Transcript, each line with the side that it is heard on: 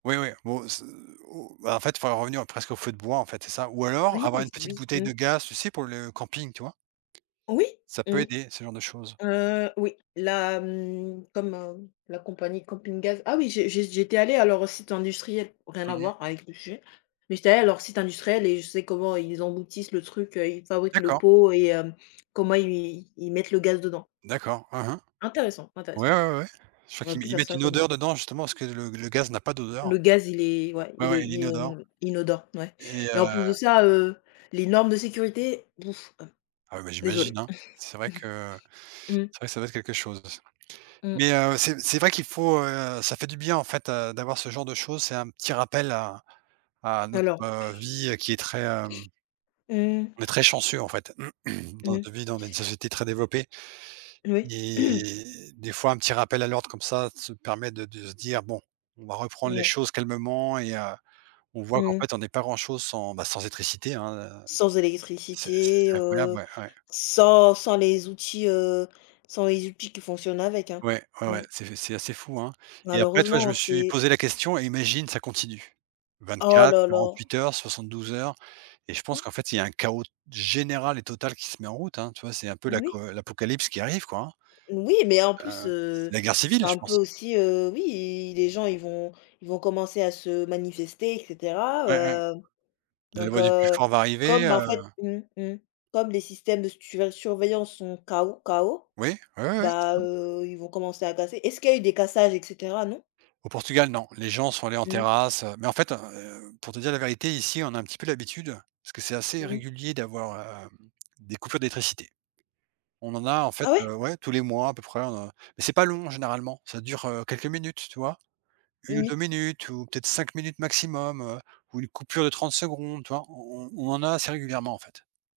right: Oui, oui, bon se ou bah en fait, faudrait revenir presque au feu de bois, en fait, c'est ça. Ou alors,
left: Oui
right: avoir une
left: s
right: petite
left: oui,
right: bouteille
left: mmh.
right: de gaz, tu sais, pour le, camping, tu vois?
left: Oui,
right: Ça
left: mmh.
right: peut aider, ce genre de choses.
left: Heu, oui. La mmh, comme, heu, la compagnie de Camping Gaz. Ah oui, j'ai j'ai j'étais allée à leur site industriel. Rien à
right: Mmh mh.
left: voir, avec le sujet. Mais j'étais allée à leur site industriel et je sais comment ils emboutissent le truc, heu, ils fabriquent le
right: D'accord!
left: pot et hem, comment i ils ils mettent le gaz dedans
right: D'accord. Mmh mh.
left: Intéressant, intéressant.
right: Ouais, ouais, ouais. Je crois
left: J'aurais
right: qu'ils
left: pu
right: ils
left: faire
right: mettent
left: ça
right: une
left: comme
right: odeur
left: métier.
right: dedans justement, parce que le le gaz n'a pas d'odeur.
left: Le gaz, il est ouais.
right: Ouais
left: Il est
right: ouais, il
left: il
right: est inodore.
left: inon inodore, ouais.
right: Et heu
left: Et en plus de ça, heu, les normes de sécurité? Bouf, heu.
right: Ah bah,
left: Désolée.
right: j'imagine, hein. C'est vrai que
left: Mmh.
right: c'est vrai que ça doit être quelque chose.
left: Mmh.
right: Mais, heu, c'est c'est vrai qu'il faut, heu ça fait du bien en fait, heu, d'avoir ce genre de choses. C'est un petit rappel à à notre,
left: Alors
right: heu, vie qui est très, hem
left: Heu
right: on est très chanceux, en fait. Dans
left: Mmh.
right: notre vie, dans une société très développée
left: Oui.
right: et des fois un petit rappel à l'ordre comme ça, se permet de de se dire: «Bon. On va reprendre les
left: Non.
right: choses calmement», et heu, on voit qu'en
left: Mmh mh.
right: fait, on n'est pas grand-chose sans, bah sans électricité, hein. Heu,
left: Sans
right: c'est c'est
left: électricité,
right: c'est incroyable,
left: heu,
right: mais ouais.
left: sans sans les outils, heu, sans les outils qui fonctionnent avec, hein.
right: Ouais, ouais,
left: Mmh.
right: ouais. C'est c'est assez fou, hein? Et après, tu vois? Je
left: Malheureusement
right: me suis
left: c'est
right: posé la question: «Et imagine, ça continue?» vingt
left: Oh
right: quatre,
left: là là.
right: 48 heures, 72 heures? Et je
left: Mmh?
right: pense qu'en fait, il y a un chaos, t général et total qui se met en route, hein. Tu vois, c'est un peu
left: Oui?
right: l'aco l'apocalypse qui arrive quoi, hein.
left: Oui mais en plus,
right: Heu,
left: heu,
right: c'est la guerre
left: c'est
right: civile, je
left: un peu
right: pense.
left: aussi, heu oui, les gens ils vont ils vont commencer à se manifester et cetera.
right: Ouais, ouais.
left: Heu,
right: La
left: donc
right: loi du plus
left: heu,
right: fort va arriver,
left: comme, bah en
right: heu
left: fait mmh, mmh. Comme les systèmes de suré surveillance sont KO. KO
right: Oui. Oui, oui, oui. C'est
left: bah,
right: ça.
left: heu, ils vont commencer à casser. Est-ce qu'il a eu des cassages et cetera, non?
right: Au Portugal, non. Les gens sont allés en
left: Mmh.
right: terrasse, heu. Mais en fait, heu, pour te dire la vérité, ici, on a un petit peu l'habitude. Parce que c'est assez
left: Mmh.
right: régulier d'avoir, heu, des coupures d'électricité. On en a, en fait
left: Ah ouais?
right: heu, ouais, tous les mois, à peu près, on a mais c'est pas long, hein, généralement. Ça dure, heu, quelques minutes, tu vois? 1 ou 2
left: Oui.
right: minutes, ou peut-être 5 minutes maximum, heu, ou une coupure de 30 secondes, tu vois? On on on en a assez régulièrement, en fait.